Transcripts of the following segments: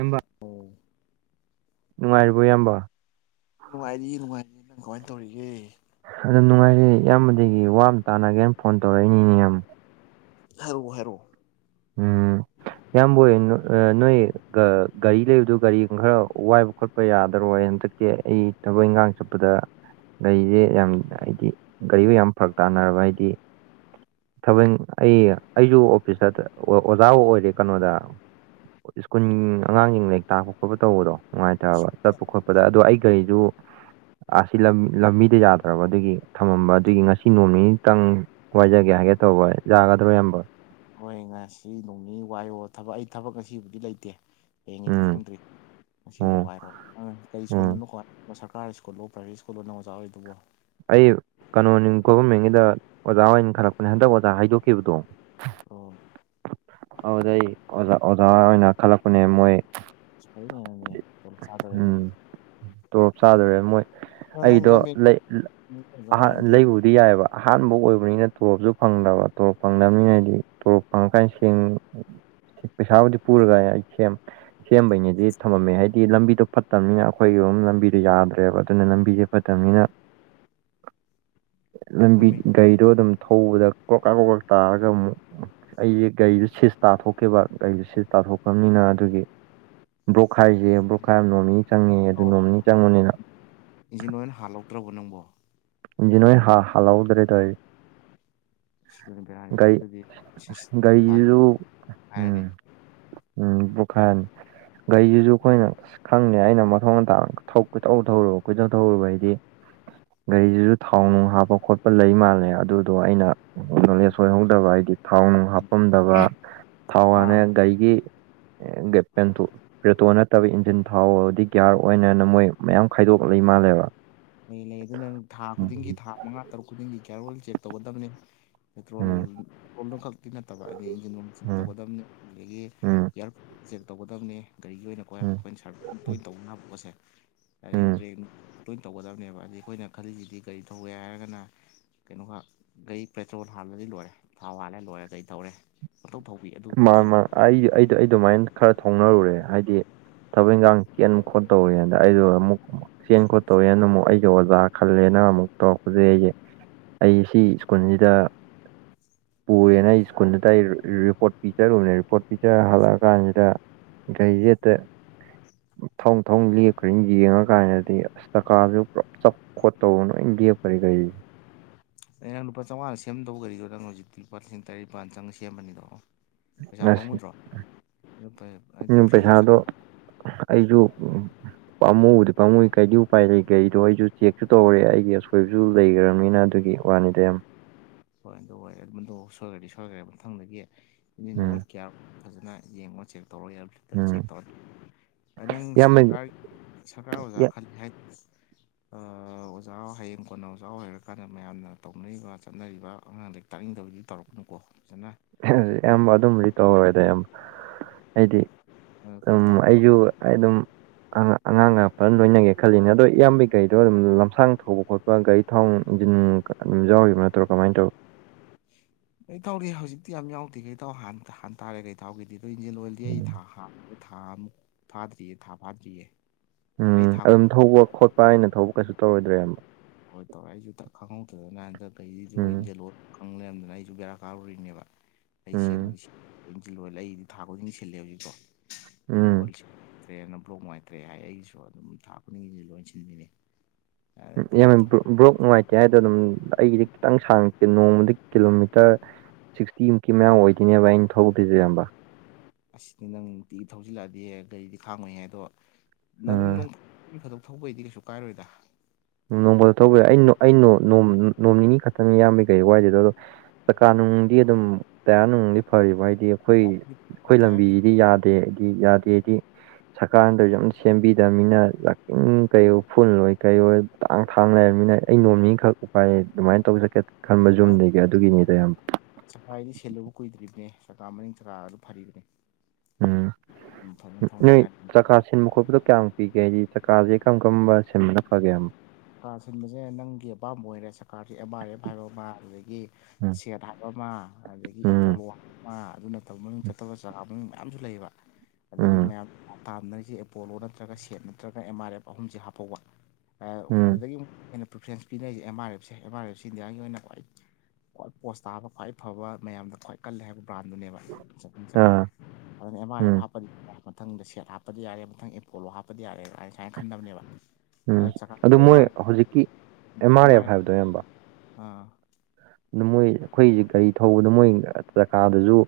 ꯏꯕ ꯅꯨꯡꯉꯥꯏꯔꯤꯕꯣ ꯏꯌꯥꯝꯕ ꯅꯨꯡꯉꯥꯏꯔꯤ ꯅꯨꯡꯉꯥꯏꯔꯤ ꯅꯪ ꯀꯃꯥꯏꯅ ꯇꯧꯔꯤꯒꯦ ꯑꯗꯨ ꯅꯨꯡꯉꯥꯏꯔꯦ ꯏꯌꯥꯝꯕꯗꯒꯤ ꯋꯥꯅ ꯇꯥꯟꯅꯒꯦꯅ ꯐꯣꯟ ꯇꯧꯔꯛꯏꯅꯤ ꯏꯅꯦ ꯌꯥꯝ ꯍꯥꯏꯔꯛꯑꯣ ꯍꯥꯏꯔꯛꯑꯣ ꯎꯝ ꯌꯥꯝꯌꯥꯝꯕꯣꯏ ꯅꯣꯏ ꯒꯥꯔꯤ ꯂꯩꯕꯗꯣ ꯒꯥꯔꯤ ꯈꯔ ꯋꯥꯏꯕ ꯈꯣꯠꯄ ꯌꯥꯗꯔꯣꯏ ꯍꯟꯇꯛ ꯑꯩ ꯊꯕꯛ ꯏꯪꯈꯥꯡ ꯆꯠꯄꯗ ꯒꯥꯔꯤꯁꯦ ꯌꯥꯝ ꯍꯥꯏꯗꯤ ꯒꯥꯔꯤꯕꯨ ꯌꯥꯝ ꯐꯔꯛ ꯇꯥꯅꯔꯕ ꯍꯥꯏꯗꯤ ꯊꯕꯜ ꯑꯩ ꯑꯩꯁꯨ ꯑꯣꯐꯤꯁꯇ ꯑꯣꯖꯥꯕꯨ ꯑꯣꯏꯔꯦ ꯀꯩꯅꯣꯗ ꯁ꯭ꯀꯨꯟ ꯑꯉꯥꯡꯁꯤꯡ ꯂꯔꯤꯛ ꯇꯥꯛꯄ ꯈꯣꯠꯄ ꯇꯧꯕꯗꯣ ꯅꯨꯡꯉꯥꯏꯇꯕ ꯆꯠꯄ ꯈꯣꯠꯄꯗ ꯑꯗꯣ ꯑꯩ ꯒꯥꯔꯤꯁꯨ ꯑꯁꯤ ꯂꯝꯕꯤꯗ ꯌꯥꯗ꯭ꯔꯕ ꯑꯗꯨꯒꯤ ꯊꯝꯃꯝꯕ ꯑꯗꯨꯒꯤ ꯉꯁꯤ ꯅꯣꯡꯅꯤꯅꯤꯇꯪ ꯋꯥꯏꯖꯒꯦ ꯍꯥꯏꯒꯦ ꯇꯧꯕ ꯌꯥꯒꯗ꯭ꯔꯣ ꯏꯌꯥꯝꯕ ꯍꯣꯏ ꯉꯁꯤ ꯅꯣꯡꯅꯤꯅꯤ ꯋꯥꯏꯌꯣ ꯊꯕꯛ ꯑꯩ ꯊꯕꯛ ꯉꯁꯤꯕꯨꯗꯤ ꯂꯩꯇꯦ ꯍꯌꯦꯡꯉꯤꯗꯤ ꯎꯝ ꯈꯪꯗ꯭ꯔꯤ ꯉꯁꯤꯗꯣ ꯎꯝ ꯋꯥꯏꯔꯣ ꯀꯔꯤ ꯎꯝ ꯁ꯭ꯀꯨꯜꯗꯅꯣ ꯈꯣꯠ ꯁꯔꯀꯥꯔ ꯁ꯭ꯀꯨꯜꯗꯣ ꯄ꯭ꯔꯥꯏꯕꯦꯠ ꯁ꯭ꯀꯨꯜꯅ ꯑꯣꯖꯥ ꯑꯣꯏ ꯑꯗꯨꯕꯨ ꯑꯩ ꯀꯩꯅꯣꯅꯤ ꯒꯣꯚꯔꯃꯦꯟꯒꯤꯗ ꯑꯣꯖꯥ ꯑꯣꯏꯅ ꯈꯜꯂꯛꯄꯅꯦ ꯍꯟꯗꯛ ꯑꯣꯖꯥ ꯍꯥꯏꯗꯣꯛꯈꯤꯕꯗꯣ ꯑꯣ ꯑꯗꯨ ꯑꯩ ꯑꯣꯖꯥ ꯑꯣꯖꯥ ꯑꯣꯏꯅ ꯈꯜꯂꯛꯄꯅꯦ ꯃꯣꯏ ꯎꯝ [unintelligible] ꯇꯣꯂꯣꯞ ꯆꯥꯗꯣꯔꯦ ꯃꯣꯏ ꯑꯗꯣ ꯅꯪ ꯑꯩꯗꯣ ꯒꯃꯦꯟ ꯂꯩ ꯂꯩ ꯑꯣꯖꯥ ꯑꯍꯥꯟ ꯑꯣꯏꯔꯗꯤ ꯂꯩꯕꯨꯗꯤ ꯗꯤ ꯌꯥꯏꯕ ꯑꯍꯥꯟꯕ ꯑꯣꯏꯕꯅꯤꯅ ꯇꯣꯣꯔꯣꯞꯁꯨ ꯐꯪꯗꯕ ꯇꯣꯣꯔꯣꯞ ꯐꯪꯗꯕꯅꯤꯅꯗꯤ ꯇꯣꯔꯣꯞ ꯐꯪꯉ ꯀꯥꯟ ꯁꯦꯡ ꯄꯩꯁꯥꯕꯗꯤ ꯄꯔꯒ ꯏꯦꯝ ꯁꯦꯝꯕꯩꯅꯤꯗꯤ ꯊꯝꯃꯝꯃꯦ ꯍꯥꯏꯗꯤ ꯂꯝꯕꯤꯗꯣ ꯐꯠꯇꯕꯅꯤꯅ ꯑꯩꯈꯣꯏꯒꯤꯝ ꯂꯝꯕꯤꯗꯣ ꯌꯥꯗ꯭ꯔꯦꯕ ꯑꯗꯨꯅ ꯂꯝꯕꯤꯁꯦ ꯃꯇꯝꯅꯤꯅ ꯂꯝꯕꯤ ꯒꯃꯦꯟ ꯒꯥꯔꯤꯗꯣ ꯑꯗꯨꯝ ꯊꯧꯕꯗ ꯀ꯭ꯔꯣꯛꯀꯛ ꯀꯣꯀꯛ ꯇꯥꯔꯒ ꯑꯃꯨꯛ ꯑꯩꯁꯦ ꯒꯥꯔꯤꯗꯨ ꯁꯤꯁ ꯇꯥꯊꯣꯛꯀꯦꯕ ꯒꯥꯔꯤꯁꯨ ꯁꯤꯁ ꯇꯥꯊꯣꯛꯈ꯭ꯔꯕꯅꯤꯅ ꯑꯗꯨꯒꯤ ꯕ꯭ꯔꯣꯛꯈꯥꯏꯁꯦ ꯕ꯭ꯔꯣꯛꯈꯥꯏ ꯑꯃ ꯅꯣꯡꯃꯅꯤ ꯆꯪꯉꯦ ꯑꯗꯨ ꯅꯣꯡꯃꯅꯤ ꯆꯪꯕꯅꯤꯅ ꯏꯟꯖꯤꯟ ꯂꯣꯏ ꯑꯣꯏꯅ ꯍꯥꯜꯂꯧꯛꯇ꯭ꯔꯕ ꯅꯪꯕꯣ ꯎꯟꯁꯤ ꯅꯣꯏ ꯍꯥ ꯍꯥꯜꯍꯧꯗ꯭ꯔꯦ ꯇꯣꯏꯁꯤ ꯁꯤꯗꯨꯅ ꯕꯦꯔꯥꯔꯤꯅꯤ ꯒꯥꯔꯤ ꯑꯗꯨꯗꯤ ꯁꯤꯁ ꯄꯥꯠ ꯒꯥꯔꯤꯁꯤꯁꯨ ꯎꯝ ꯍꯥꯏꯔꯅꯤ ꯎꯝ ꯄꯨꯈꯥꯟ ꯒꯥꯔꯤꯁꯤꯁꯨ ꯑꯩꯈꯣꯏꯅ ꯈꯪꯗꯦ ꯑꯩꯅ ꯃꯊꯣꯡ ꯑꯇꯥꯡ ꯀꯣꯏꯧ ꯊꯧꯔꯨꯕ ꯀꯣꯏꯊꯧ ꯊꯧꯔꯨꯕ ꯍꯥꯏꯗꯤ ꯒꯥꯔꯤꯁꯤꯁꯨ ꯊꯥꯎ ꯅꯨꯡ ꯍꯥꯞꯄ ꯈꯣꯠꯄ ꯂꯩ ꯃꯥꯜꯂꯦ ꯑꯗꯨꯗꯣ ꯑꯩꯅ ꯎꯝ ꯅꯣꯂꯦꯖ ꯑꯣꯏꯍꯧꯗꯕ ꯍꯥꯏꯗꯤ ꯊꯥꯎ ꯅꯨꯡ ꯍꯥꯞꯄꯝꯗꯕ ꯊꯥꯎ ꯊꯥ ꯍꯥꯟꯅ ꯒꯥꯢꯒꯤ ꯄꯦꯟꯊꯣꯛ ꯄꯦꯇ꯭ꯔꯣ ꯅꯠꯇꯕ ꯏꯟꯖꯤꯟ ꯊꯥꯎꯕꯗꯤ ꯒꯤꯌꯥꯔ ꯑꯣꯏꯟꯅ ꯃꯣꯏ ꯃꯌꯥꯝ ꯈꯥꯏꯗꯣꯛꯂ ꯏ ꯃꯥꯜꯂꯦꯕ ꯃ ꯂꯩ ꯑꯗꯨꯅ ꯊꯥ ꯈꯨꯗꯤꯡꯒꯤ ꯎꯝ ꯊꯥ ꯃꯉꯥ ꯇꯔꯨꯛ ꯈꯨꯗꯤꯡꯒꯤ ꯀꯦꯌꯥꯔꯣꯜ ꯆꯦꯛ ꯇꯧꯒꯗꯕꯅꯤ ꯄꯦꯇ꯭ꯔꯣꯜ ꯎꯝ ꯄꯦꯇ꯭ꯔꯣꯜꯗꯨ ꯈꯛꯇꯤ ꯅꯠꯇꯕ ꯍꯥꯏꯗꯤ ꯏꯟꯖꯤꯟ ꯟ ꯇꯧꯒꯗꯕꯅꯤ ꯑꯗꯒꯤ ꯎꯝ ꯌꯥꯔ ꯇꯧꯒꯗꯕꯅꯦ ꯒꯥꯔꯤꯒꯤ ꯑꯣꯏꯅꯀꯣ ꯎꯝ ꯑꯩꯈꯣꯏꯅ ꯁꯥꯔ ꯇꯣꯏꯅ ꯇꯧꯅꯕ ꯄꯣꯠꯁꯦ ꯑꯗꯒꯤ ꯎꯝ ꯕ꯭ꯔꯦꯛ ꯂꯣꯏꯅ ꯇꯧꯒꯗꯕꯅꯦꯕ ꯍꯥꯏꯗꯤ ꯑꯩꯈꯣꯏꯅ ꯈꯜꯂꯤꯁꯤꯗꯤ ꯀꯒꯥꯔꯤ ꯊꯧꯒꯦ ꯍꯥꯏꯔꯒꯅ ꯀꯩꯅꯣꯒ ꯒꯥꯩ ꯄꯦꯇ꯭ꯔꯣꯜ ꯍꯥꯜꯂꯗꯤ ꯂꯣꯏꯔꯦ ꯊꯥꯎ ꯍꯥꯜꯂꯦ ꯂꯣꯏꯔꯦ ꯀꯩ ꯇꯧꯔꯦ ꯄꯣꯇꯧ ꯊꯧꯕꯤ ꯑꯗꯨ ꯐꯠꯇꯦꯕ ꯑꯗꯨ ꯑꯩ ꯑꯗꯨꯃꯥꯏꯅ ꯈꯔ ꯊꯣꯡꯅꯔꯨꯔꯦ ꯍꯥꯏꯗꯤ ꯊꯕꯛ ꯏꯟꯈꯥꯡ ꯀꯦꯟ ꯈꯣꯠꯠꯇꯧꯔꯤꯦꯅ ꯑꯩꯗꯣ ꯑꯃꯨꯛ ꯆꯦꯟ ꯈꯣꯠꯇꯧꯋꯦꯅ ꯑꯃꯨꯛ ꯑꯩꯒ ꯑꯣꯖꯥ ꯈꯜꯂꯦꯅ ꯑꯃꯨꯛ ꯇꯧꯔꯛꯄꯁꯩ ꯑꯩꯁꯦ ꯑꯩ ꯁꯤ ꯁ꯭ꯀꯨꯜꯁꯤꯗ ꯄꯨꯔꯦꯅ ꯑꯩ ꯁ꯭ꯀꯨꯜꯗꯨꯗ ꯑꯩ ꯔꯤꯄꯣꯔꯠ ꯄꯤꯛꯆꯔ ꯎꯅꯔꯤ ꯄꯣꯠ ꯄꯤꯛꯆꯔ ꯍꯜꯂꯛꯑ ꯀꯥꯟꯁꯤꯗ ꯒꯥꯔꯤꯖꯦꯠꯇ ꯊꯧ ꯊꯧ ꯂꯦꯛꯞꯈ꯭ꯔꯅ ꯌꯦꯡꯉ ꯀꯥꯟꯗꯗꯤ ꯑꯁ ꯗꯀꯥꯁꯨ ꯄꯨꯂꯞ ꯆꯞ ꯈꯣꯠꯇꯧꯕ ꯂꯣꯏ ꯦꯞꯄꯔꯦ ꯀꯩꯁꯦ ꯑꯗꯩ ꯅꯪ ꯂꯨꯄꯥ ꯆꯥꯝꯉꯥ ꯁꯦꯝꯗꯧꯕ ꯒꯥꯗꯣ ꯅꯪ ꯍꯧꯖꯤꯛꯇꯤ ꯂꯨꯄꯥ ꯂꯤꯁꯤꯡ ꯇꯔꯥꯠꯅꯤꯄꯥꯥꯟ ꯆꯪꯒ ꯁꯦꯝꯕꯅꯤꯗꯣ ꯄꯩꯁꯥ ꯑꯁ ꯄꯥꯎꯃꯨꯗ꯭ꯔꯣ ꯍꯥꯏꯗꯤ ꯐ꯭ꯔꯤꯗ ꯄꯩꯁꯥ ꯑꯩꯁꯨꯣ ꯄꯥꯝꯃꯨꯗꯤ ꯄꯥꯃꯨ ꯀꯩꯗꯤ ꯎꯄꯥꯏ ꯂꯩ ꯀꯩꯗꯣ ꯑꯩꯁꯨ ꯆꯦꯛꯁꯨ ꯇꯧꯔꯦ ꯑꯩꯒꯤ ꯑꯁꯣꯏꯕꯁꯨ ꯂꯩꯈ꯭ꯔꯕꯅꯤꯅ ꯑꯗꯨꯒꯤ ꯋꯥꯅꯤ ꯗꯦꯝ ꯐꯣꯏꯅ ꯇꯗ ꯑꯣꯏꯦ ꯑꯗꯨꯗꯣ ꯁꯣꯏꯒꯔꯗꯤ ꯁꯔꯗꯤ ꯑꯃꯝ ꯎꯝ ꯊꯪꯗꯒꯦ ꯐꯖꯅ ꯌꯦꯡꯉꯣ ꯆꯦꯛ ꯇꯧꯔꯒ ꯌꯥ ꯎꯝ ꯆꯦꯛ ꯇꯧꯔꯅꯤ ꯅꯪ ꯏꯌꯥꯝꯕ ꯁꯔꯀꯥꯔ ꯁꯔꯀꯥꯔ ꯑꯣꯖꯥ ꯈꯜꯂꯤꯜꯂꯤ ꯍꯥꯏꯇꯥꯔꯦ ꯑꯣꯖꯥ ꯍꯌꯦꯡ ꯀꯣꯟꯅ ꯑꯣꯖꯥ ꯑꯣꯏꯔꯀꯥꯟꯗ ꯃꯌꯥꯝꯅ ꯇꯧꯅꯔꯤꯕ ꯆꯠꯅꯔꯤꯕ ꯑꯉꯥꯡ ꯂꯔꯤꯛ ꯇꯥꯛꯅꯤꯡꯗꯕꯗꯤ ꯇꯧꯔꯛꯄꯅꯨꯀꯣ ꯑꯌꯥꯝꯕ ꯑꯗꯨꯝꯗꯤ ꯇꯧꯍꯔꯣꯏꯗ ꯑꯌꯥꯝꯕ ꯑꯩꯗꯤ ꯀꯩꯅꯣ ꯑꯗꯨꯝ ꯇꯧꯔꯣꯕ ꯑꯩꯁꯨ ꯑꯩ ꯑꯗꯨꯝ ꯑꯉꯥꯡ ꯉꯥꯛ ꯐꯅ ꯂꯣꯏꯅꯒꯦ ꯈꯜꯂꯤꯅꯦ ꯑꯗꯣ ꯏꯌꯥꯝꯕ ꯀꯩꯗꯣ ꯑꯗꯨꯝ ꯂꯝꯁꯥꯡ ꯊꯧꯕ ꯈꯣꯠꯄ ꯒꯥꯔꯤ ꯊꯥꯎ ꯏꯟꯖꯤꯟ ꯑꯗꯨꯝ ꯌꯥꯎꯔꯤꯕ ꯅꯠꯇ꯭ꯔꯣ ꯀꯃꯥꯏꯅ ꯇꯧ ꯀ ꯇꯧꯔꯤ ꯍꯧꯖꯤꯛꯇꯤ ꯌꯥꯝ ꯌꯥꯎꯗꯦ ꯀꯩ ꯇꯧ ꯍꯥꯟ ꯍ ꯇꯥꯔꯦ ꯀꯩ ꯊꯥꯎꯒꯤꯗꯤ ꯑꯗꯣ ꯏꯟꯖꯤꯟ ꯑꯣꯏꯜꯗꯤ ꯑꯩ ꯊꯥ ꯊꯥ ꯑꯃꯨꯛ ꯐꯥꯗ꯭ꯔꯤꯌꯦ ꯊꯥ ꯐꯥꯗ꯭ꯔꯤꯌꯦ ꯑꯩ ꯎꯝ ꯊꯥ ꯑꯗꯨꯝ ꯊꯧꯕ ꯈꯣꯠꯄ ꯍꯥꯏꯅ ꯊꯧꯕ ꯀꯩꯁꯨ ꯇꯧꯔꯣꯏꯗ꯭ꯔꯦ ꯑꯃꯕꯣ ꯍꯣꯏ ꯇꯧꯔꯛꯏꯁꯨ ꯈꯪꯍꯧꯗꯗꯅ ꯍꯟꯗ ꯒꯥꯔꯤꯁꯨꯟ ꯎꯝ ꯌꯦꯜꯂꯣ ꯈꯪ ꯂꯩꯔꯝꯗꯅ ꯑꯩꯁꯨ ꯕꯦꯔꯥ ꯀꯥꯔꯨꯔꯤꯅꯦꯕ ꯑꯩ ꯎꯝ ꯁꯦꯝꯕꯗꯤꯁꯤꯜꯂ ꯑꯩ ꯊꯥ ꯈꯨꯗꯤꯡꯒꯤ ꯁꯤꯜꯂꯦ ꯍꯧꯖꯤꯛꯀꯣꯗ ꯎꯝ ꯋꯥꯔꯤ ꯇ꯭ꯔꯦꯅ ꯕ꯭ꯂꯣꯛ ꯉꯥꯏꯇ꯭ꯔꯦ ꯍꯥꯏ ꯑꯩꯒꯤꯁꯨ ꯑꯗꯨꯝ ꯊꯥꯛꯄꯅꯤꯒꯤꯁꯨ ꯂꯣꯏ ꯁꯤꯟꯕꯤꯅꯤ ꯌꯥꯝ ꯕ꯭ꯔꯣꯛ ꯅꯨꯡꯉꯥꯏꯇꯦ ꯍꯥꯏꯗꯣ ꯑꯗꯨꯝ ꯑꯩꯒꯤꯗꯤ ꯈꯤꯇꯪ ꯁꯥꯡꯉꯛꯇꯦ ꯅꯣꯡꯃꯗ ꯀꯤꯂꯣꯃꯤꯇꯔ ꯁꯤꯛꯁꯇꯤꯃꯨꯛꯀꯤ ꯃꯌꯥꯝ ꯑꯣꯏꯗꯣꯏꯅꯦꯕ ꯑꯩꯅ ꯊꯧꯗꯣꯏꯁꯦ ꯌꯥꯝ ꯑꯁꯤꯅꯤ ꯅꯪ ꯅꯨꯡꯇꯤ ꯊꯧꯖꯤꯜꯂꯛꯑꯗꯤ ꯒꯥꯔꯤꯗꯤ ꯈꯥꯡꯉꯣꯏ ꯍꯥꯏ ꯑꯗꯣ ꯎꯝ ꯑꯗꯨꯝ ꯊꯧꯕꯩꯗꯤ ꯀꯩꯁꯨ ꯀꯥꯏꯔꯣꯏꯗ ꯅꯣꯡ ꯐꯥꯗꯣꯛ ꯊꯧꯕꯩ ꯑꯩ ꯅꯣ ꯑꯩ ꯅꯣꯝ ꯅꯣꯝ ꯅꯣꯝ ꯅꯤꯅꯤ ꯈꯇꯅꯤ ꯏꯌꯥꯝꯕꯩ ꯒꯥꯔꯤ ꯋꯥꯏꯗꯣꯏꯗꯣ ꯑꯗꯣ ꯆꯀꯥ ꯅꯨꯡꯗꯤ ꯑꯗꯨꯝ ꯇꯌꯥꯔ ꯅꯨꯡꯗꯤ ꯐꯔꯤꯕ ꯍꯥꯏꯗꯤ ꯑꯩꯈꯣꯏ ꯑꯩꯈꯣꯏ ꯇꯌꯥꯔꯒꯤ ꯂꯝꯕꯤꯖꯤꯗꯤ ꯌꯥꯗ ꯇꯦ ꯑꯩꯗꯤ ꯌꯥꯗꯦꯗꯤ ꯁꯔꯀꯥꯔꯅ ꯇꯧꯔꯤꯖꯦ ꯑꯝ ꯁꯦꯝꯕꯤꯗꯕꯅꯤꯅ ꯖꯛꯀꯤꯡ ꯀꯩ ꯐꯨꯜꯂꯣꯏ ꯀꯩꯑꯣꯏ ꯇꯥꯡ ꯊꯥꯡ ꯂꯩꯔꯕꯃꯤꯅ ꯑꯩ ꯅꯣꯝꯃꯤꯈꯛ ꯎꯄꯥꯏꯌꯦ ꯑꯗꯨꯃꯥꯏꯅ ꯇꯧ ꯆꯠꯀꯦ ꯈꯟꯕ ꯖꯨꯝꯗꯒꯤ ꯑꯗꯨꯒꯤꯅꯤꯗ ꯏꯌꯥꯝꯕ ꯆꯀꯥꯏꯗꯤ ꯁꯦꯂꯨꯕ ꯀꯨꯏꯗ꯭ꯔꯤꯕꯅꯦ ꯆꯀꯥ ꯃꯔꯤꯡ ꯆꯀꯥ ꯑꯗꯨ ꯐꯔꯤꯕꯅꯦ ꯎꯝ ꯑꯗꯨꯝ ꯐꯖꯅ ꯊꯧꯅ ꯅ ꯌꯥꯔꯤ ꯆꯀꯥꯁ ꯁꯤꯟꯕ ꯈꯣꯠꯄꯗꯣ ꯀꯌꯥꯝꯨ ꯄꯤꯒꯦ ꯍꯥꯏꯗꯤ ꯆꯀꯥꯁꯦ ꯀꯔꯝ ꯀꯔꯝꯕ ꯁꯤꯟꯕꯅ ꯐꯒꯦꯛ ꯁꯔꯀꯥꯔ ꯁꯤꯟꯕꯁꯦ ꯅꯪꯒꯤ ꯑꯄꯥꯝꯕ ꯑꯣꯏꯔꯦ ꯁꯔꯀꯥꯔꯁꯤꯦ ꯑꯦꯝ ꯑꯥꯔ ꯑꯦꯐ ꯍꯥꯏꯕ ꯑꯃ ꯑꯗꯨꯗꯒꯤ ꯎꯝ ꯁꯦꯠ ꯍꯥꯏꯕ ꯑꯃ ꯑꯗꯒꯤ ꯎꯝ ꯑꯦꯄꯣꯂꯣ ꯍꯥꯏꯕ ꯑꯃ ꯑꯗꯨ ꯅꯠꯇꯕ ꯃꯃꯤꯡ ꯆꯠꯇꯕ ꯆꯥꯒꯥ ꯃꯃꯤ ꯃꯌꯥꯝꯁꯨ ꯂꯩꯕ ꯀꯗ ꯍꯧꯖꯤꯛ ꯎꯝ ꯃꯌꯥꯝ ꯇꯥꯝꯅꯔꯤꯁꯦ ꯑꯦꯄꯣꯂꯣ ꯅꯠꯇ꯭ꯔꯒ ꯁꯦꯠ ꯅꯠꯇ꯭ꯔꯒ ꯑꯦꯝ ꯑꯥꯔ ꯑꯦꯐ ꯑꯍꯨꯝꯁꯦ ꯍꯥꯞꯐꯧꯕ ꯎꯝ ꯑꯗꯨꯗꯒꯤ ꯑꯃꯨꯛ ꯑꯩꯅ ꯄ꯭ꯔꯤꯐ꯭ꯔꯦꯟꯁ ꯄꯤꯅꯔꯤꯁꯦ ꯑꯦꯝ ꯑꯥꯔ ꯑꯦꯐꯁꯦ ꯑꯦꯝ ꯑꯥꯔ ꯑꯦꯐꯁꯦ ꯏꯟꯗꯤꯌꯥꯒꯤ ꯑꯣꯏꯅ ꯈ꯭ꯋꯥꯏ ꯈ꯭ꯋꯥꯏ ꯄꯣꯁ ꯇꯥꯕ ꯈ꯭ꯋꯥꯏ ꯐꯕ ꯃꯌꯥꯝꯗ ꯈ꯭ꯋꯥꯏ ꯀꯜꯂꯦ ꯍꯥꯏꯕ ꯕ꯭ꯔꯥꯟꯗꯨꯅꯦꯕ ꯆꯨꯝ ꯆꯀꯥꯗ ꯑꯥ ꯑꯗꯨꯅ ꯑꯦꯝ ꯑꯥꯔ ꯑꯦꯐ ꯎꯝ ꯍꯥꯞꯄꯗꯤ ꯌꯥꯔꯦ ꯃꯊꯪꯗ ꯁꯦꯠ ꯍꯥꯞꯄꯗꯤ ꯌꯥꯔꯦ ꯃꯊꯪ ꯑꯦꯄꯣꯂꯣ ꯍꯥꯞꯄꯗꯤ ꯌꯥꯔꯦ ꯍꯥꯏꯖꯦ ꯀꯥꯏꯅ ꯈꯟꯗꯕꯅꯦꯕ ꯎꯝ ꯑꯗꯨ ꯃꯣꯏ ꯍꯧꯖꯤꯛꯀꯤ ꯑꯦꯝ ꯑꯥꯔ ꯑꯦꯐ ꯍꯥꯏꯕꯗꯣ ꯏꯌꯥꯝꯕ ꯑꯥ ꯑꯗꯨ ꯃꯣꯏ ꯑꯩꯈꯣꯏꯁꯦ ꯒꯥꯔꯤ ꯊꯧꯕꯗ ꯃꯣꯏ ꯆꯀꯥꯗꯖꯨ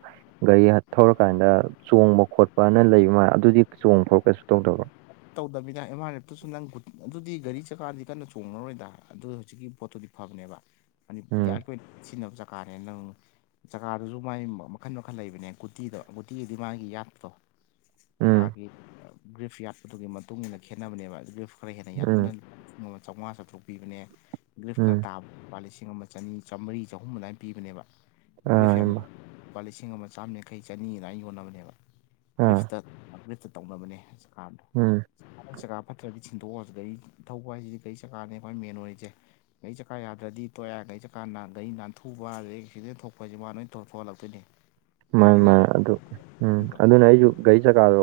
ꯒꯥꯔꯤ ꯊꯧꯔꯀꯥꯟꯗ ꯆꯣꯡꯕ ꯈꯣꯠꯄꯅ ꯂꯩꯕ ꯃꯥꯂꯦ ꯑꯗꯨꯗꯤ ꯆꯣꯡꯕ ꯈꯣꯠꯄ ꯀꯩꯁꯨ ꯇꯧꯗꯕ꯭ꯔꯣ ꯇꯧꯗꯃꯤꯗ ꯑꯦꯝ ꯑꯥꯔ ꯑꯦꯐꯇꯨꯁꯨ ꯅꯪ ꯒꯨ ꯑꯗꯨꯗꯤ ꯒꯥꯔꯤ ꯆꯀꯥꯗꯤ ꯀꯟꯅ ꯆꯣꯡꯉꯔꯣꯏꯗ ꯑꯗꯨ ꯍꯧꯖꯤꯛꯀꯤ ꯄꯣꯠꯇꯨꯗꯤ ꯐꯕꯅꯦꯕ ꯃꯅꯤ ꯎꯝ ꯒꯤꯌꯥꯔꯒꯤ ꯑꯣꯏꯅ ꯁꯤꯖꯤꯟꯅꯕ ꯆꯀꯥꯅꯦ ꯅꯪ ꯖꯀꯥꯗꯁꯨ ꯃꯥꯒꯤ ꯃꯈꯟ ꯃꯈꯟ ꯂꯩꯕꯅꯦ ꯒꯨꯇꯤꯗꯣ ꯒꯨꯇꯤꯑꯗꯤ ꯃꯥꯒꯤ ꯌꯥꯠꯄꯗꯣ ꯎꯝ ꯆꯀꯥꯒꯤ ꯒ꯭ꯔꯤꯐ ꯌꯥꯠꯄꯗꯨꯒꯤ ꯃꯇꯨꯡꯏꯟꯅ ꯈꯦꯠꯅꯕꯅꯦꯕ ꯒ꯭ꯔꯤꯐ ꯈꯔ ꯍꯦꯟꯅ ꯌꯥꯠꯄꯅ ꯎꯝ ꯂꯤꯁꯤꯡ ꯑꯃ ꯆꯧꯉꯥ ꯆꯥꯇ꯭ꯔꯨꯛ ꯄꯤꯕꯅꯦ ꯒ꯭ꯂꯤꯞ ꯈꯔ ꯎꯝ ꯇꯥꯕ ꯂꯨꯄꯥ ꯂꯤꯁꯤꯡ ꯑꯃ ꯆꯅꯤ ꯆꯥꯝꯕꯔꯤ ꯆꯍꯨꯝ ꯑꯗꯨꯃꯥꯏꯅ ꯄꯤꯕꯅꯦꯕ ꯑꯥ ꯒ꯭ꯔꯤꯐ ꯌꯥꯝ ꯏꯃꯥ ꯂꯨꯄꯥ ꯂꯤꯁꯤꯡ ꯑꯃ ꯆꯥꯝꯃ ꯌꯥꯡꯈꯩ ꯆꯅꯤ ꯑꯗꯨꯃꯥꯏꯅ ꯌꯣꯟꯅꯕꯅꯦꯕ ꯑꯥ ꯒ꯭ꯔꯤꯐꯁꯇ ꯑꯞꯒ꯭ꯔꯦꯠꯇ ꯇꯧꯅꯕꯅꯦ ꯆꯀꯥꯗꯣ ꯎꯝ ꯐꯠ ꯂꯥꯎꯅ ꯆꯀꯥ ꯐꯠꯇ꯭ꯔꯗꯤ ꯁꯤꯟꯇꯣꯛꯑꯣ ꯍꯧꯖꯤꯛ ꯒꯥꯔꯤ ꯊꯧꯕ ꯍꯥꯏꯁꯤꯗꯤ ꯒꯥꯔꯤ ꯆꯀꯥꯅꯦ ꯈ꯭ꯋꯥꯏ ꯃꯦꯟ ꯑꯣꯏꯔꯤꯖꯦ ꯒꯥꯔꯤ ꯆꯀꯥ ꯌꯥꯗ꯭ꯔꯗꯤ ꯇꯣꯛꯑꯦ ꯒꯥꯔꯤ ꯆꯀꯥ ꯅꯥꯟ ꯒꯥꯔꯤ ꯅꯥꯟꯊꯨꯕ ꯑꯗꯒꯤ ꯑꯦꯛꯁꯤꯗꯦꯟ ꯊꯣꯛꯄꯥꯏꯖꯤ ꯃꯥ ꯂꯣꯏ ꯇꯧ ꯊꯣꯛꯍꯜꯂꯛꯇꯣꯏꯅꯤ ꯃꯥꯅꯤ ꯃꯥꯅꯦ ꯑꯗꯨ ꯎꯝ ꯊꯧꯕꯤꯕ ꯑꯗꯨꯅ ꯑꯩꯁꯨ ꯒꯥꯔꯤ ꯆꯀꯥꯗꯣ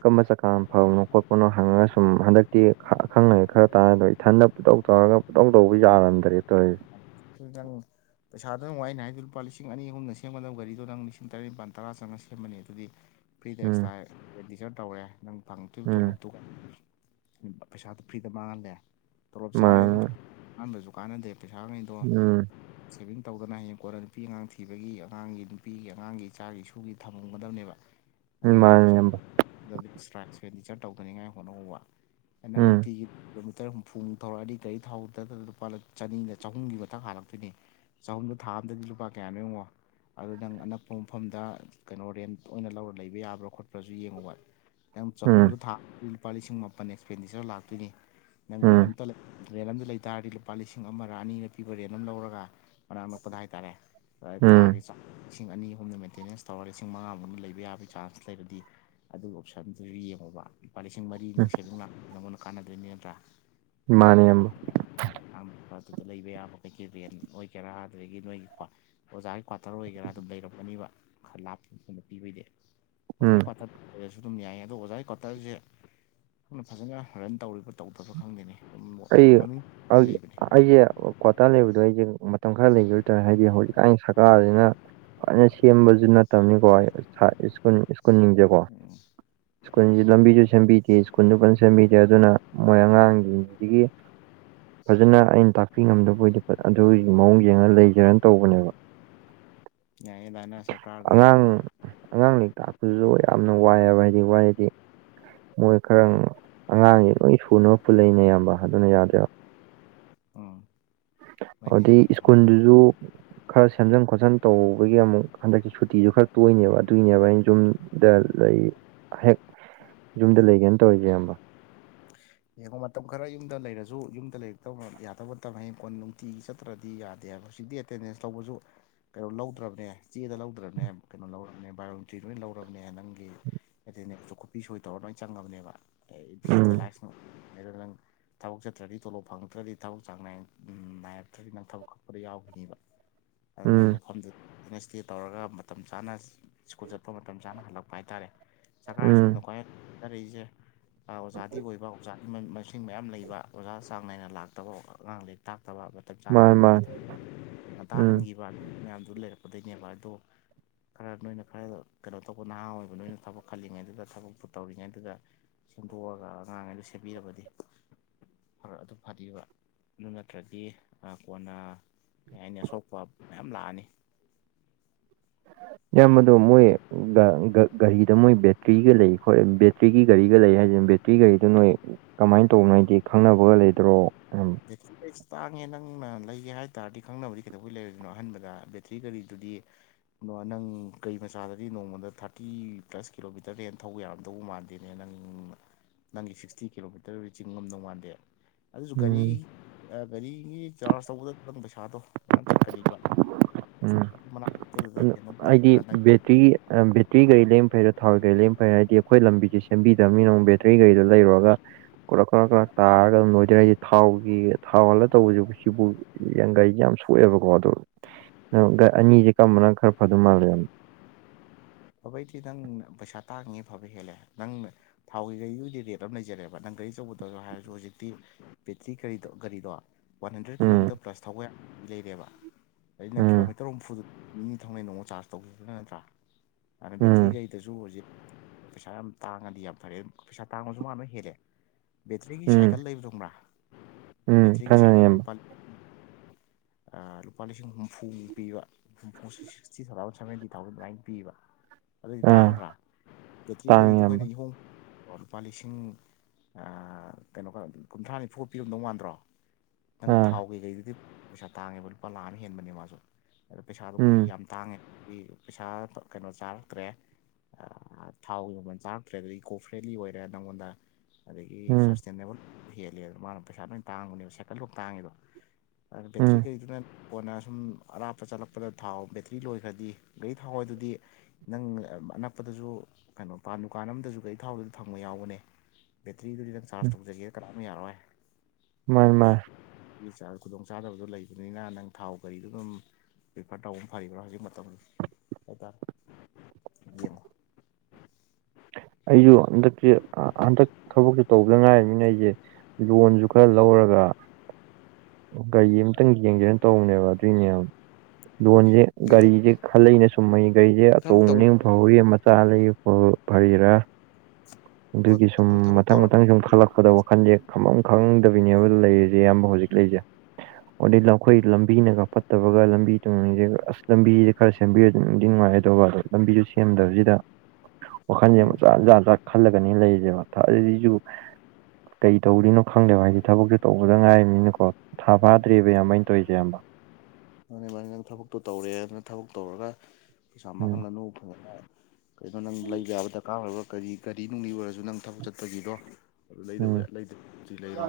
ꯀꯔꯝꯕ ꯆꯀꯥꯅ ꯐꯕꯅꯣ ꯈꯣꯠꯄꯅꯣ ꯍꯪꯉꯒ ꯁꯨꯝ ꯍꯟꯗꯛꯇꯤ ꯈ ꯑꯈꯪ ꯑꯍꯩ ꯈꯔ ꯇꯥꯅꯗ꯭ꯔ ꯏꯊꯟꯗ ꯄꯨꯡꯇꯧ ꯇꯧꯔꯒ ꯄꯨꯡꯇꯧ ꯇꯧꯕ ꯌꯥꯔꯝꯗꯦ ꯇꯧꯔꯤꯖꯦ ꯑꯗꯨꯗꯤ ꯅꯪ ꯄꯩꯁꯥꯗꯨ ꯌꯦꯡꯉꯨ ꯑꯩꯅ ꯍꯥꯏꯗꯤ ꯂꯨꯄꯥ ꯂꯤꯁꯤꯡ ꯑꯅꯤ ꯑꯍꯨꯝꯅ ꯁꯦꯝꯒꯗꯕ ꯒꯥꯔꯤꯗꯣ ꯅꯪ ꯂꯤꯁꯤꯡ ꯇꯔꯦꯠ ꯅꯤꯄꯥꯜ ꯇꯔꯥ ꯆꯪꯉ ꯁꯦꯝꯃꯅꯤ ꯑꯗꯨꯗꯤ ꯐ꯭ꯔꯤꯗ ꯎꯝ ꯑꯦꯛꯁꯇ꯭ꯔꯥ ꯗꯤ ꯈꯔ ꯇꯧꯔꯦ ꯅꯪ ꯐꯪꯇꯣꯏꯕ ꯎꯝ ꯇꯣꯂꯣꯞꯇꯨ ꯄꯩꯁꯥꯗꯣ ꯐ꯭ꯔꯤꯗ ꯃꯥꯡꯍꯜꯂꯦ ꯇꯣꯂꯣꯞ ꯆꯥꯔꯦ ꯑꯗꯨꯅ ꯃꯥꯅꯦ ꯍꯟꯕꯖꯨ ꯀꯥꯟꯅꯗꯦ ꯄꯩꯁꯥꯈꯩꯗꯣ ꯎꯝ ꯁꯦꯚꯤꯡ ꯇꯧꯗꯅ ꯍꯌꯦꯡ ꯀꯣꯟꯅ ꯅꯨꯄꯤ ꯑꯉꯥꯡ ꯊꯤꯕꯒꯤ ꯑꯉꯥꯡꯒꯤ ꯅꯨꯄꯤꯒꯤ ꯑꯉꯥꯡꯒꯤ ꯏꯆꯥꯒꯤ ꯏꯁꯨꯒꯤ ꯊꯝꯃꯝꯒꯗꯕꯅꯦꯕ [unintelligible] ꯑꯗꯨ ꯅꯪ ꯄꯩꯁꯥ ꯏꯌꯥꯝꯕ ꯗꯜꯗꯤ ꯑꯦꯛꯁꯇ꯭ꯔꯥ ꯑꯦꯛꯁꯄꯦꯟꯗꯤꯆꯔ ꯇꯧꯗꯅꯤꯡꯉꯥꯏ ꯍꯣꯠꯅꯧꯍꯧꯕ ꯅꯪ ꯎꯝ ꯅꯨꯡꯇꯤꯒꯤ ꯀꯤꯂꯣꯃꯤꯇꯔ ꯍꯨꯝꯐꯨꯃꯨꯛ ꯊꯧꯔꯛꯑꯗꯤ ꯒꯥꯔꯤ ꯊꯧꯗꯗ ꯂꯨꯄꯥ ꯆꯅꯤꯅ ꯆꯍꯨꯝꯒꯤ ꯃꯊꯛ ꯍꯥꯜꯂꯛꯇꯣꯏꯅꯦ ꯆꯍꯨꯝꯗꯣ ꯊꯥ ꯑꯝꯗꯗꯤ ꯂꯨꯄꯥ ꯀꯌꯥꯅꯣ ꯌꯦꯡꯉꯣ ꯑꯗꯨ ꯅꯪ ꯑꯅꯛꯄ ꯃꯐꯝꯗ ꯀꯩꯅꯣ ꯔꯦꯟ ꯑꯣꯏꯅ ꯂꯧꯔ ꯂꯩꯕ ꯌꯥꯕ꯭ꯔꯥ ꯈꯣꯠꯄ꯭ꯔꯥꯖꯨ ꯌꯦꯡꯉꯣꯕ ꯅꯪ ꯎꯝ ꯆꯍꯨꯝꯗꯣ ꯊꯥ ꯂꯨꯄꯥ ꯂꯤꯁꯤꯡ ꯃꯥꯄꯟ ꯑꯦꯛꯁꯄꯦꯟꯗꯤꯆꯔ ꯂꯥꯛꯇꯣꯏꯅꯤ ꯅꯪ ꯔꯦꯟ ꯎꯝ ꯑꯃꯝꯇ ꯔꯦꯟ ꯑꯝꯗ ꯂꯩꯇꯥꯥꯔꯗꯤ ꯂꯨꯄꯥ ꯂꯤꯁꯤꯡ ꯑꯃꯔꯥ ꯑꯅꯤꯔꯥ ꯄꯤꯕ ꯔꯦꯟ ꯑꯃ ꯂꯧꯔꯒ ꯃꯅꯥꯛ ꯅꯛꯄꯗ ꯍꯥꯏꯇꯥꯔꯦ ꯑꯗꯥ ꯎꯝ ꯊꯥꯒꯤ ꯆꯥꯛ ꯂꯤꯁꯤꯡ ꯑꯅꯤ ꯑꯍꯨꯝꯗ ꯃꯦꯟꯇꯦꯅꯦꯟꯁ ꯇꯧꯔꯒ ꯂꯤꯁꯤꯡ ꯃꯉꯥ ꯃꯅꯨꯡ ꯂꯩꯕ ꯌꯥꯕꯩ ꯆꯥꯟꯁ ꯂꯩꯔꯗꯤ ꯑꯗꯨ ꯑꯣꯞꯁꯟꯗꯨꯁꯨ ꯌꯦꯡꯉꯣꯕ ꯂꯨꯄꯥ ꯂꯤꯁꯤꯡ ꯃꯔꯤꯅ ꯎꯝ ꯁꯦꯕꯤꯡ ꯂꯥꯛ ꯅꯪꯉꯣꯟꯗ ꯀꯥꯟꯅꯗꯣꯏꯅꯦ ꯅꯠꯇꯔꯥ ꯏꯃꯥꯟꯅꯦꯕ ꯌꯥꯝ ꯑꯗꯨꯗ ꯂꯩꯕ ꯌꯥꯕ ꯀꯩꯀꯩ ꯔꯦꯟ ꯑꯣꯏꯒꯦꯔꯥ ꯑꯗꯨꯗꯒꯤ ꯅꯣꯏꯒꯤꯀꯣ ꯑꯣꯖꯥꯒꯤ ꯀ꯭ꯋꯥꯇꯔ ꯑꯣꯏꯒꯦꯔꯥ ꯑꯗꯨꯝ ꯂꯩꯔꯝꯒꯅꯤꯕ ꯈꯔ ꯂꯥꯞꯄ ꯃꯐꯝꯗꯥ ꯄꯤꯕꯩꯗꯤ ꯎꯝ ꯑꯣꯖꯥꯒꯤ ꯀ꯭ꯋꯥꯇꯔ ꯂꯩꯔꯁꯨ ꯑꯗꯨꯝ ꯌꯥꯏ ꯑꯗꯣ ꯑꯣꯖꯥꯒꯤ ꯀ꯭ꯋꯥꯇꯔꯁꯦ ꯀꯨꯞꯅ ꯐꯖꯅ ꯔꯟ ꯇꯧꯔꯤꯕ ꯇꯧꯗꯕ ꯈꯪꯗꯦꯅꯦ ꯑꯗꯨꯝ ꯑꯩꯒꯤ ꯃꯃꯤꯡ ꯑꯥꯒꯤ ꯂꯩꯕꯅꯦ ꯑꯩꯒꯤ ꯑꯣ ꯀ꯭ꯋꯥꯇꯥꯔ ꯂꯩꯕꯗꯣ ꯑꯩꯖꯦ ꯃꯇꯝ ꯈꯔ ꯂꯩꯒꯤꯕꯇꯥꯥꯔꯦ ꯍꯥꯏꯗꯤ ꯍꯧꯖꯤꯛꯀꯥꯟꯒꯤ ꯁꯔꯀꯥꯔꯖꯤꯅ ꯐꯖꯅ ꯁꯦ ꯁꯦꯝꯕꯖꯨ ꯅꯠꯇꯕꯅꯤꯀꯣ ꯑꯩ ꯁꯥ ꯁꯀ꯭ꯨꯜ ꯁ꯭ꯀꯨꯜꯖꯤꯡꯖꯦꯀꯣ ꯎꯝ ꯁ꯭ꯀꯨꯜꯁꯤ ꯂꯝꯕꯤꯖꯨ ꯁꯦꯝꯕꯤꯗꯦ ꯁ꯭ꯀꯨꯜꯖꯨ ꯐꯖꯟ ꯁꯦꯝꯕꯤꯗꯦ ꯑꯗꯨꯅ ꯃꯣꯏ ꯑꯉꯥꯡꯒꯤ ꯁꯤꯒꯤ ꯐꯖꯅ ꯑꯩꯅ ꯇꯥꯛꯄꯤ ꯉꯝꯗꯕꯣꯏꯗꯤ ꯐꯠ ꯑꯗꯨꯒꯤ ꯃꯑꯣꯡ ꯌꯦꯡꯉꯒ ꯂꯩꯖꯤꯔꯥꯅ ꯇꯧꯕꯅꯦꯕ ꯇꯥꯕ ꯉꯝꯗꯕ ꯌꯥꯏꯌꯦ ꯗꯥꯏꯅꯥ ꯁꯔꯀꯥꯔꯒꯤ ꯑꯉꯥꯡ ꯂꯩꯔꯤꯛ ꯇꯥꯛꯄꯗꯨꯁꯨ ꯌꯥꯝꯅ ꯋꯥꯏꯑꯕ ꯍꯥꯏꯗꯤ ꯋꯥꯏꯌꯦꯗꯤ ꯃꯣꯏ ꯈꯔ ꯑꯉꯥꯡꯁꯦ ꯂꯣꯏ ꯁꯨꯅꯕ ꯄꯨꯜꯂꯛꯏꯅꯦ ꯑꯌꯥꯝꯕ ꯑꯗꯨꯅ ꯌꯥꯗꯦꯕ ꯎꯝ ꯍꯣꯏꯅꯦ ꯑꯗꯨꯗꯤ ꯑꯗꯨꯒꯤꯅꯦ ꯁ꯭ꯀꯨꯜꯗꯨꯁꯨ ꯈꯔ ꯁꯦꯝꯖꯤꯟ ꯈꯣꯠꯆꯟ ꯇꯧꯕꯒꯤ ꯑꯃꯨꯛ ꯍꯟꯗꯛꯀꯤ ꯁꯨꯇꯤꯁꯨ ꯈꯔ ꯇꯣꯏꯅꯦꯕ ꯑꯗꯨꯏꯅꯦꯕ ꯑꯩꯅ ꯁꯨꯝ ꯗ ꯂꯩ ꯍꯦꯛ ꯌꯨꯝꯗ ꯂꯩꯒꯦꯅ ꯇꯧꯔꯤꯁꯦ ꯑꯡꯕ ꯌꯦꯡꯉꯣ ꯃꯇꯝ ꯈꯔ ꯌꯨꯝꯗ ꯂꯩꯔꯁꯨ ꯌꯨꯝꯗ ꯂꯩꯔꯛꯇꯕ ꯌꯥꯗꯕ ꯃꯇꯝ ꯍꯌꯦꯡ ꯀꯣꯟ ꯅꯨꯡꯇꯤꯒꯤ ꯆꯠ ꯅꯠꯇ꯭ꯔꯗꯤ ꯌꯥꯗꯦ ꯍꯥꯏꯕꯥ ꯍꯧꯖꯤꯛꯇꯤ ꯑꯦꯇꯦꯟꯗꯦꯟꯁ ꯂꯧꯕꯁꯨ ꯀꯩꯅꯣ ꯂꯧꯗ꯭ꯔꯕꯅꯦ ꯆꯦꯗ ꯂꯧꯗ꯭ꯔꯕꯅꯦ ꯀꯩꯅꯣ ꯂꯧꯔꯕꯅꯦ ꯕꯥꯏꯑꯣꯃꯤꯇꯔꯤ ꯂꯣꯏ ꯂꯧꯔꯕꯅꯦ ꯅꯪꯒꯤ ꯑꯦꯇꯦꯟꯗꯦꯁꯇꯨ ꯈꯨꯄꯤ ꯁꯣꯏ ꯇꯧꯔ ꯂꯣꯏ ꯆꯪꯉꯕꯅꯦꯕ ꯑꯩ ꯎꯝ ꯚꯤꯖꯤꯇꯦꯂꯥꯏꯁ ꯑꯗꯨ ꯅꯪ ꯊꯕꯛ ꯆꯠꯇ꯭ꯔꯗꯤ ꯇꯣꯂꯣꯞ ꯐꯪꯉꯛꯇ꯭ꯔꯗꯤ ꯊꯕꯛ ꯆꯥꯡ ꯅꯥꯏ ꯅꯥꯏꯔꯛꯇ꯭ꯔꯗꯤ ꯅꯪ ꯊꯕꯛ ꯀꯛꯄꯗ ꯌꯥꯎꯈꯤꯅꯤꯕ [unintelligible] ꯑꯗꯨꯅ ꯃꯐꯝꯗꯨ ꯐꯖꯥꯅ ꯁꯇꯦꯞ ꯇꯧꯔꯒ ꯃꯇꯝ ꯆꯥꯅ ꯁ꯭ꯀꯨꯜ ꯆꯠꯄ ꯃꯇꯝ ꯆꯥꯅ ꯍꯜꯂꯛꯄ ꯍꯥꯏꯇꯥꯔꯦ ꯁꯔꯀꯥꯔ ꯎꯝ ꯁ꯭ꯀꯨꯜꯅ ꯈ꯭ꯋꯥꯏ ꯑꯔꯩꯁꯦ ꯑꯥ ꯑꯣꯖꯥꯗꯤ ꯑꯣꯏꯕ ꯑꯣꯖꯥꯒꯤ ꯃꯁꯤꯡ ꯃꯌꯥꯝ ꯂꯩꯕ ꯑꯣꯖꯥ ꯆꯥꯡ ꯅꯥꯏꯅ ꯂꯥꯛꯇꯕ ꯑꯉꯥꯡ ꯂꯩꯔꯤꯛ ꯇꯥꯛꯇꯕ ꯃꯇꯝ ꯆꯥꯅ ꯃꯥꯅꯤ ꯃꯥꯅꯤ ꯍꯟꯈꯤꯗꯣꯏ ꯉꯟꯇꯥ ꯎꯝ ꯍꯟꯈꯤꯕ ꯃꯌꯥꯝꯗꯨ ꯂꯩꯔꯛꯄꯗꯩꯅꯦꯕ ꯑꯗꯣ ꯈꯔ ꯅꯣꯏꯅ ꯈꯔ ꯀꯩꯅꯣ ꯇꯧꯕ ꯅꯍꯥ ꯑꯣꯏꯕ ꯅꯣꯏꯅ ꯊꯕꯛ ꯈꯜꯂꯤꯉꯩꯗꯨꯗ ꯊꯕꯛꯇꯨ ꯇꯧꯔꯤꯉꯩꯗꯨꯗ ꯁꯦꯝꯗꯣꯛꯑꯒ ꯑꯉꯥꯡꯈꯩꯗꯨ ꯁꯦꯝꯕꯤꯔꯕꯗꯤ ꯐꯔ ꯑꯗꯨ ꯐꯥꯗꯤꯕ ꯑꯗꯨ ꯅꯠꯇ꯭ꯔꯗꯤ ꯑꯥ ꯀꯣꯟꯅ ꯀꯩ ꯍꯥꯏꯅꯤ ꯑꯁꯣꯛꯄ ꯃꯌꯥꯝ ꯂꯥꯛꯑꯅꯤ ꯏꯌꯥꯝꯕꯗꯣ ꯃꯣꯏ ꯒꯥꯔꯤꯗ ꯃꯣꯏ ꯕꯦꯇ꯭ꯔꯤꯒ ꯂꯩ ꯈꯣꯏ ꯕꯦꯇ꯭ꯔꯤꯒꯤ ꯒꯥꯔꯤꯒ ꯂꯩ ꯍꯥꯏꯖꯦ ꯕꯦꯠ ꯇꯤ ꯒꯥꯔꯤꯗꯨ ꯅꯣꯏ ꯀꯃꯥꯏꯅ ꯇꯧꯕꯅꯣ ꯍꯥꯏꯗꯤ ꯈꯪꯅꯕꯒ ꯂꯩꯗ꯭ꯔꯣ ꯎꯝ ꯕꯦꯇ꯭ꯔꯤ ꯀꯩ ꯇꯥꯡꯉꯦ ꯅꯪꯅ ꯂꯩꯒꯦ ꯍꯥꯏ ꯇꯥꯔꯗꯤ ꯈꯪꯅꯕꯗꯤ ꯀꯩꯗꯧꯕꯩ ꯂꯩꯔꯣꯏꯗꯣꯏꯅꯣ ꯑꯍꯟꯕꯗ ꯕꯦꯠꯇ꯭ꯔꯤ ꯒꯥꯔꯤꯗꯨꯗꯤ ꯑꯗꯣ ꯅꯪ ꯀꯩ ꯃꯆꯥꯗꯗꯤ ꯅꯣꯡꯃꯗ ꯊꯥꯔꯇꯤ ꯄ꯭ꯂꯁ ꯀꯤꯂꯣꯃꯤꯇꯔꯗ ꯍꯦꯅ ꯊꯧꯕ ꯌꯥꯔꯝꯗꯧꯕ ꯃꯥꯟ ꯗꯦꯅꯦ ꯅꯪꯅ ꯅꯪꯒꯤ ꯁꯤꯛꯁꯇꯤ ꯀꯤꯂꯣꯃꯤꯇꯔ ꯆꯤꯡꯉꯝꯗꯧ ꯃꯥꯟꯗꯦ ꯑꯗꯨ ꯎꯝ ꯒꯥꯔꯤ ꯒꯥꯔꯤꯒꯤ ꯆꯥꯔꯖ ꯇꯧꯕꯗ ꯈꯤꯇꯪ ꯄꯩꯁꯥꯗꯣ ꯌꯥꯝ ꯆꯠꯀꯅꯤꯕ ꯎꯝ ꯃꯅꯥꯛꯇꯗꯗꯥ ꯀꯩꯅꯣꯝ ꯂꯧꯔꯥ ꯅꯪ ꯇꯔꯤꯒꯤ ꯑꯥ ꯕꯦ꯭ꯠꯇꯔꯤꯒꯤ ꯒꯥꯔꯤ ꯂꯩꯃꯥ ꯐꯩꯌꯦ ꯊꯋꯥꯎꯒꯥꯔꯤ ꯂꯩꯝ ꯐꯩ ꯍꯥꯏꯗꯤ ꯑꯩꯈꯣꯏ ꯂꯝꯕꯤꯁꯤ ꯁꯦꯝꯕꯤꯗꯕꯅꯤꯅ ꯕꯦꯠ ꯑꯩꯒꯤ ꯒꯥꯔꯤꯗꯨ ꯂꯩꯔꯨꯔꯒ ꯀꯣꯔꯣꯛ ꯈꯔꯛ ꯒꯔꯛ ꯇꯥꯔꯒ ꯑꯗꯨꯝ ꯂꯣꯏꯗꯔꯏꯁꯦ ꯊꯥꯎꯒꯤ ꯊꯥꯎ ꯍꯥꯜꯂ ꯇꯧꯕꯁꯤ ꯕꯤꯁꯤꯝꯄꯨꯔ ꯌꯥꯡꯒꯩ ꯁꯦ ꯌꯥꯝ ꯁꯣꯛꯑꯦꯕꯀꯣ ꯑꯗꯣ ꯅꯪꯉꯣꯟꯗ ꯑꯅꯤꯁꯦ ꯀꯝꯕꯅ ꯈꯔ ꯐꯥꯗꯧ ꯃꯥꯜꯒꯦ ꯐꯕꯩꯗꯤ ꯅꯪ ꯄꯩꯁꯥ ꯇꯥꯡꯉꯤ ꯐꯕꯩ ꯍꯦꯜꯂꯦ ꯅꯪꯅ ꯊꯥꯎꯒꯤ ꯒꯥꯔꯤꯒꯤꯗꯤ ꯔꯦꯠ ꯑꯃ ꯂꯩꯖꯔꯦꯕ ꯅꯪ ꯒꯥꯔꯤ ꯑꯆꯧꯕꯗ ꯍꯥꯏꯔꯁꯨ ꯍꯧꯖꯤꯛꯇꯤ ꯕꯦꯇ꯭ꯔꯤ ꯀꯔꯤꯗꯣ ꯒꯥꯔꯤꯗꯣ one hundred um kilometre plus ꯊꯧꯕꯥꯌꯥꯏꯜ ꯂꯩꯔꯦꯕ ꯗꯩꯗꯤꯅꯪ ꯎꯝ ꯀꯤꯂꯣꯃꯤꯠ ꯇꯔꯨꯛ ꯍꯨꯝꯐꯨꯗ ꯃꯤꯅꯤ ꯊꯅ ꯅꯣꯡꯃ ꯆꯥꯔꯖ ꯇꯧꯈꯤꯕ꯭ꯔꯥ ꯅꯠꯇ꯭ꯔꯥ ꯑꯗꯨꯅ ꯎꯝ ꯕꯦꯇ꯭ꯔꯤꯈꯩꯗꯁꯨ ꯍꯧꯖꯤꯛ ꯄꯩꯁꯥ ꯌꯥꯝ ꯇꯥꯡꯉꯗꯤ ꯌꯥꯝ ꯐꯔꯦ ꯄꯩꯁꯥ ꯇꯥꯡꯕꯁꯨ ꯃꯥꯅ ꯍꯦꯜꯂꯦ ꯕꯦꯇ꯭ꯔꯤꯒꯤ ꯎꯝ ꯁꯥꯏꯀꯜ ꯂꯩꯕꯗꯣꯕ꯭ꯔꯥ ꯎꯝ ꯕꯦꯇ꯭ꯔꯤꯒꯤ ꯈꯪꯉꯦ ꯁꯥꯏꯀꯜꯗ ꯏꯌꯥꯝꯕ ꯂꯨꯄꯥ ꯂꯨꯄꯥ ꯂꯤꯁꯤꯡ ꯍꯨꯝꯐꯨꯃ ꯄꯤꯕ ꯍꯨꯝꯐꯨ ꯁꯤꯛꯁꯇꯤ ꯊꯥꯎꯖꯟ ꯁꯕꯦꯟꯇꯤ ꯊꯥꯎꯖꯟ ꯑꯗꯨꯃꯥꯏꯅ ꯄꯤꯕ ꯑꯗꯨꯗꯤ ꯑꯥ ꯇꯥꯡꯒꯗ꯭ꯔꯥ ꯀꯦꯇ꯭ꯔꯤ ꯇꯥꯡꯉꯦ ꯒꯥꯔꯤꯗꯣ ꯑꯩꯈꯣꯏꯅ ꯏꯌꯥꯝꯕ ꯏꯍꯣꯡ ꯂꯨꯄꯥ ꯂꯤꯁꯤꯡ ꯀꯩꯅꯣꯒ ꯀꯨꯟꯊ꯭ꯔꯥ ꯅꯤꯐꯨꯒ ꯄꯤꯔꯝꯗꯧ ꯃꯥꯟꯗ꯭ꯔꯣ ꯅꯪ ꯑꯥ ꯊꯥꯎ ꯀꯩꯀꯩꯗꯨꯗꯤ ꯄꯩꯁꯥ ꯇꯥꯡꯉꯦꯕ ꯂꯨꯄꯥ ꯂꯥꯛ ꯑꯃ ꯍꯦꯟꯕꯅꯦꯕ ꯃꯥꯁꯨ ꯑꯗ ꯄꯩꯁꯥꯗꯣ ꯃꯣꯏ ꯎꯝ ꯌꯥꯝ ꯇꯥꯡꯉꯦ ꯑꯩ ꯄꯩꯁꯥ ꯀꯩꯅꯣ ꯆꯥꯔꯦ ꯇ꯭ꯔꯦ ꯊꯥꯎꯒ ꯆꯥꯔꯛꯇ꯭ꯔꯦ ꯑꯗꯨꯗꯩꯩ ꯏꯀꯣ ꯐ꯭ꯔꯦꯟꯂꯤ ꯑꯣꯏꯔꯦ ꯅꯪꯉꯣꯟꯗ ꯑꯗꯒꯤ ꯎꯝ ꯁꯁꯇꯦꯅꯦꯕꯜ ꯍꯦꯜꯂꯦꯕ ꯃꯥꯅ ꯄꯩꯁꯥ ꯂꯣꯏ ꯇꯥꯡꯕꯅꯦꯕ ꯁꯥꯏꯀꯜ ꯕꯨꯛ ꯇꯥꯡꯉꯤꯗꯣ ꯕꯦꯇ꯭ꯔꯤ ꯎꯝ ꯀꯔꯤꯗꯨꯅ ꯀꯣꯟꯅ ꯁꯨꯝ ꯑꯔꯥꯞꯄ ꯆꯠꯂꯛꯄꯗ ꯊꯥꯎ ꯕꯦꯇ꯭ꯔꯤ ꯂꯣꯏꯈ꯭ꯔꯗꯤ ꯒꯥꯔꯤ ꯊꯋꯥꯎ ꯑꯗꯨꯗꯤ ꯅꯪ ꯑꯅꯛꯄꯗꯁꯨ ꯀꯩꯅꯣ ꯄꯥꯟ ꯗꯨꯀꯥꯟ ꯑꯃꯝꯗꯁꯨ ꯀꯔꯤ ꯊꯥꯎꯗ ꯊꯪꯕ ꯌꯥꯎꯒꯅꯦ ꯕꯦꯇ꯭ꯔꯤꯗꯨꯗꯤ ꯅꯪ ꯆꯥꯔꯖ ꯇꯧꯖꯒꯦꯗ ꯀꯅꯥꯝꯅ ꯌꯥꯔꯣꯏ ꯃꯥꯥꯏ ꯃꯥ ꯈꯨꯗꯣꯡꯆꯥꯥꯗꯕꯗꯣ ꯂꯩꯕꯅꯤꯅ ꯅꯪ ꯊꯥꯎ ꯀꯔꯤꯗꯨꯣ ꯑꯗꯨꯝ ꯔꯤꯐꯔ ꯇꯧꯕ ꯑꯃ ꯐꯔꯤꯕ꯭ꯔꯥ ꯍꯧꯖꯤꯛ ꯃꯇꯝ ꯍꯥꯏꯇꯥꯔꯦ ꯌꯦꯣ ꯑꯩꯁꯨ ꯍꯟꯗꯛꯀꯤ ꯍꯟꯗꯛ ꯊꯕꯛꯛꯇꯨ ꯇꯧꯕꯗ ꯉꯥꯏꯔꯕꯃꯤꯅ ꯑꯩꯁꯦ ꯂꯣꯟꯁꯨ ꯈꯔ ꯂꯧꯔꯒ ꯑꯣ ꯒꯥꯔꯤ ꯑꯃꯇꯪ ꯌꯦꯡꯁꯦꯅ ꯇꯧꯕꯅꯦꯕ ꯑꯗꯨꯏꯅꯦ ꯌꯥꯝ ꯂꯣꯟꯁꯦ ꯌꯦꯡꯉꯨ ꯒꯥꯔꯤꯁꯦ ꯈꯜꯂꯛꯏꯩꯅ ꯁꯨꯝꯃꯩ ꯒꯥꯔꯤꯁꯦ ꯊꯕꯛ ꯇꯧ ꯑꯆꯧꯕ ꯐꯧꯒꯤ ꯃꯆꯥ ꯂꯩ ꯐꯔꯤꯔꯥ ꯑꯗꯨꯒꯤ ꯁꯨꯝ ꯅꯪ ꯊꯕꯛ ꯃꯊꯪ ꯇꯧꯔ ꯃꯊꯪ ꯁꯨꯝ ꯈꯜꯂꯛꯀꯗꯕ ꯋꯥꯈꯜ ꯌꯦꯦꯛ ꯈꯝꯐꯝ ꯈꯪꯗꯕꯤꯅꯦꯕ ꯂꯩꯔꯤꯁꯦ ꯏꯌꯥꯝꯕ ꯍꯧꯖꯤꯛ ꯂꯩꯁꯦ ꯑꯗꯩ ꯑꯩꯈꯣꯏ ꯂꯝꯕꯤꯅꯒ ꯐꯠꯇꯕꯒ ꯂꯝꯕꯤ ꯊꯣꯡꯁꯦ ꯑꯁ ꯂꯝꯕꯤꯁꯦ ꯈꯔ ꯁꯦꯝꯕꯤꯔꯗꯤꯅꯨꯡꯗꯤ ꯅꯨꯡꯉꯥꯏ ꯇꯧꯕ ꯑꯗꯣ ꯂꯝꯕꯤꯗꯨ ꯁꯦꯝꯗꯕꯁꯤꯗ ꯋꯥꯈꯜꯁꯦ ꯎꯝ ꯃꯆꯥꯖ ꯆꯥꯛ ꯈꯜꯂꯒꯅꯤ ꯂꯩꯔꯤꯁꯦꯕ ꯑꯗꯨꯗꯤꯁꯨ ꯀꯩ ꯇꯧꯔꯤꯅꯣ ꯈꯪꯗꯦꯕ ꯍꯥꯏꯁꯦ ꯊꯕꯛꯇꯨ ꯇꯧꯕꯗ ꯉꯥꯏꯃꯤꯅꯀꯣ ꯊꯥ ꯐꯥꯗ꯭ꯦꯔꯤꯕꯕ ꯏꯌꯥꯝꯃꯥꯏꯩꯅ ꯇꯧꯔꯤꯁꯦ ꯑꯕ ꯃꯥꯅꯤ ꯃꯥꯅꯤ ꯅꯪ ꯊꯕꯛꯇꯣ ꯇꯧꯔꯦ ꯑꯗꯨꯅ ꯊꯕꯛ ꯇꯧꯔꯒ ꯄꯩꯁꯥ ꯎꯝ ꯃꯥꯡꯍꯜꯂꯅꯨ ꯐꯖꯅ ꯀꯩꯅꯣ ꯅꯪ ꯂꯩꯕ ꯌꯥꯕ ꯗꯔꯀꯥꯔ ꯑꯣꯏꯔꯕ ꯀꯔꯤ ꯒꯥꯔꯤ ꯅꯨꯡꯂꯤ ꯑꯣꯏꯔꯁꯨ ꯅꯪ ꯊꯕꯛ ꯆꯠꯄꯒꯤꯔꯣ ꯑꯗꯨ ꯂꯩꯕ ꯎꯝ ꯂꯩ ꯂꯩꯔꯣ